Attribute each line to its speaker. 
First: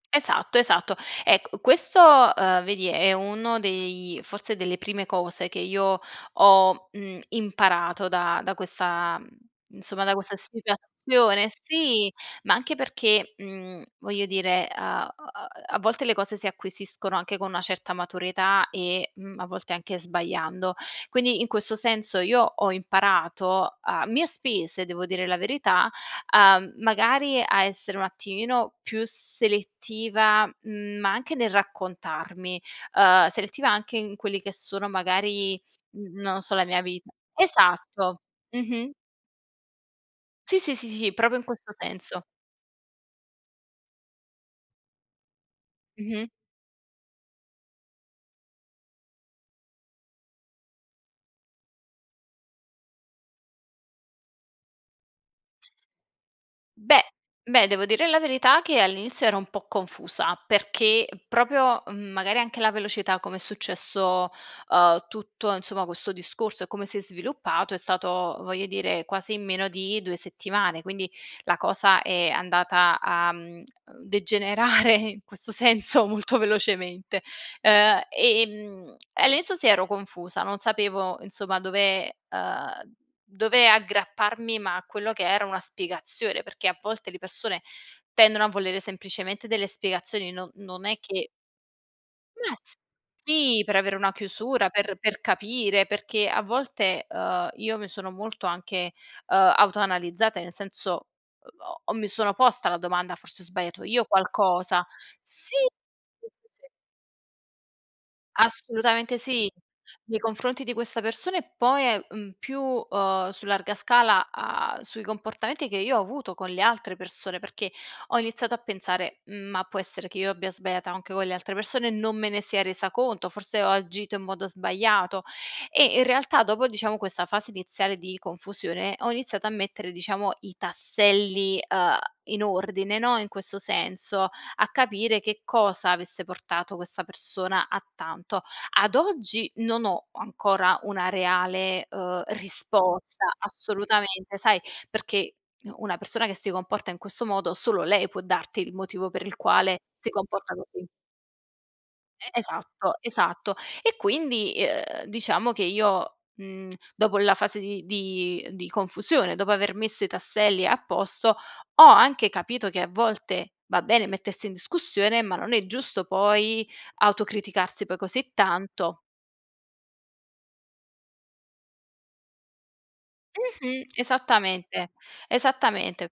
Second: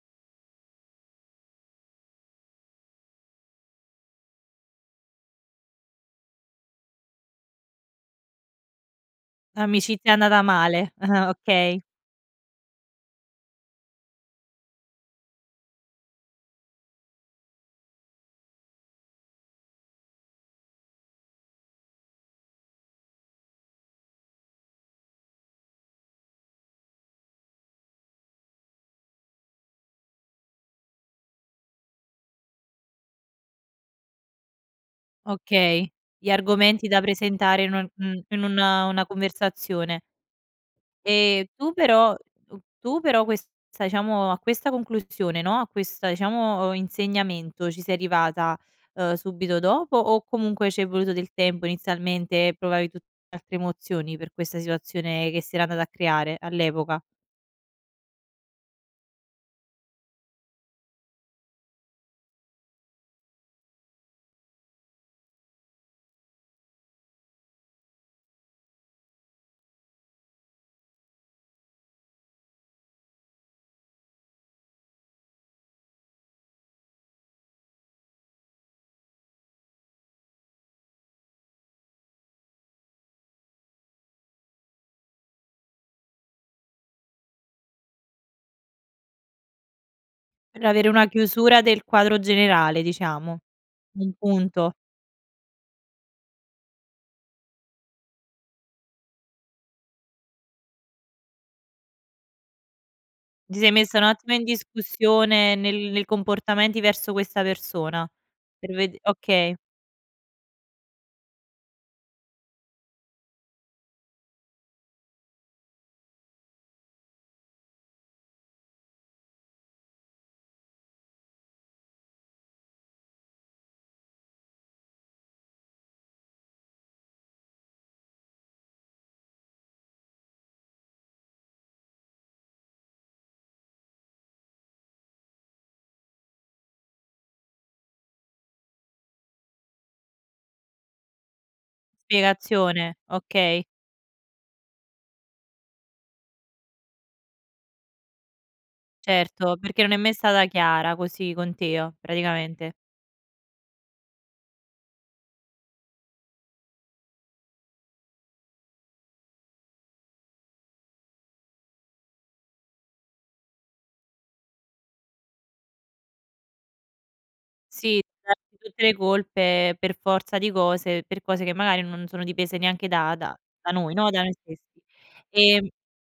Speaker 1: Esatto, esatto. Ecco questo, uhm, vedi è uno dei forse delle prime cose che io ho, mhmm, imparato da da questa mhmm, insomma
Speaker 2: L'amicizia
Speaker 1: da
Speaker 2: è
Speaker 1: questa
Speaker 2: andata male,
Speaker 1: situazione,
Speaker 2: okay.
Speaker 1: sì, ma anche perché, mhmm, voglio dire, a a a a volte le cose si acquisiscono anche con una certa maturità e, mhmm, a volte anche sbagliando. Quindi, in questo senso io ho imparato a mie spese, devo dire la verità, uhm, magari a essere un attimino più selettiva, ma anche nel raccontarmi. Uhm, selettiva anche in quelli che sono magari
Speaker 2: Okay.
Speaker 1: n
Speaker 2: Gli
Speaker 1: non lo so, la mia
Speaker 2: argomenti da
Speaker 1: vita
Speaker 2: presentare in u mhmm,
Speaker 1: esatto,
Speaker 2: in una
Speaker 1: mh-mh.
Speaker 2: una conversazione.
Speaker 1: Sì, sì, sì, sì, proprio in
Speaker 2: Ehm,
Speaker 1: questo
Speaker 2: tu però
Speaker 1: senso.
Speaker 2: tu tu però questa diciamo, a questa conclusione, no, a questa
Speaker 1: Mh-mh.
Speaker 2: diciamo insegnamento, ci sei arrivata, uhm, subito dopo o comunque c'è voluto del tempo inizialmente, e provavi tu altre emozioni per questa situazione che si era andata a creare, all'epoca?
Speaker 1: Beh, beh devo dire la verità, che all'inizio ero un po' confusa, perché proprio mhmm, magari anche la velocità come è successo, uhm, tutto insomma questo discorso e come si è sviluppato, è stato, voglio dire, quasi in meno di 2 settimane; quindi la cosa è andata a, mhmm, ehm degenerare in questo senso molto velocemente. Uhm, e, ehm e all'inizio sì ero confusa, non sapevo insomma dove uhm, dove aggrapparmi ma a quello che era una spiegazione, perché a volte le persone tendono a volere semplicemente delle spiegazioni, no
Speaker 2: Per
Speaker 1: non
Speaker 2: avere
Speaker 1: è
Speaker 2: una
Speaker 1: che
Speaker 2: chiusura del quadro
Speaker 1: Ma
Speaker 2: generale, diciamo.
Speaker 1: sì, per avere una
Speaker 2: Un
Speaker 1: chiusura,
Speaker 2: punto.
Speaker 1: per per capire perché a volte, uhm, io mi sono molto anche, uhm, autoanalizzata, nel senso ho ho ho mi sono posta la domanda: "Forse ho
Speaker 2: Ti sei
Speaker 1: sbagliato
Speaker 2: messa un
Speaker 1: io
Speaker 2: attimo in
Speaker 1: qualcosa." Sì,
Speaker 2: discussione, nel nei
Speaker 1: sì ,si, sì.
Speaker 2: comportamenti verso questa persona. Per ved
Speaker 1: Assolutamente sì.
Speaker 2: okay.
Speaker 1: Nei confronti di questa persona e poi, ehm, uhm, più, uhm, su larga scala, uhm, sui comportamenti che io ho avuto con le altre persone, perché ho iniziato a pensare: "Ma, può essere che io abbia sbagliato anche con le altre persone, non me ne sia resa conto. Forse ho agito in modo sbagliato." E in realtà, dopo diciamo questa fase iniziale di confusione, ho iniziato a mettere, diciamo, i tasselli, uhm, in ordine, no, in questo senso, a capire che cosa avesse portato questa persona a tanto. Ad oggi non ho ancora una reale, uhm,
Speaker 2: Spiegazione,
Speaker 1: risposta
Speaker 2: okay.
Speaker 1: assolutamente, sai, perché u una persona che si comporta in questo modo solo lei può darti il motivo per il
Speaker 2: Certo,
Speaker 1: quale
Speaker 2: perché non è
Speaker 1: si
Speaker 2: mai stata
Speaker 1: comporta così.
Speaker 2: chiara, così con te,
Speaker 1: E
Speaker 2: praticamente.
Speaker 1: esatto, esatto. E quindi, uhm, diciamo che io, mhmm, dopo la fase di di di confusione, dopo aver messo i tasselli a posto, ho anche capito che a volte va bene mettersi in discussione, ma non è giusto poi autocriticarsi poi
Speaker 2: Sì,
Speaker 1: così
Speaker 2: tra tutte le
Speaker 1: tanto.
Speaker 2: colpe per forza di cose, per cose che magari non sono dipese neanche da da da
Speaker 1: Mh-mh,
Speaker 2: noi, no, da noi stessi.
Speaker 1: esattamente,
Speaker 2: Ehm
Speaker 1: esattamente.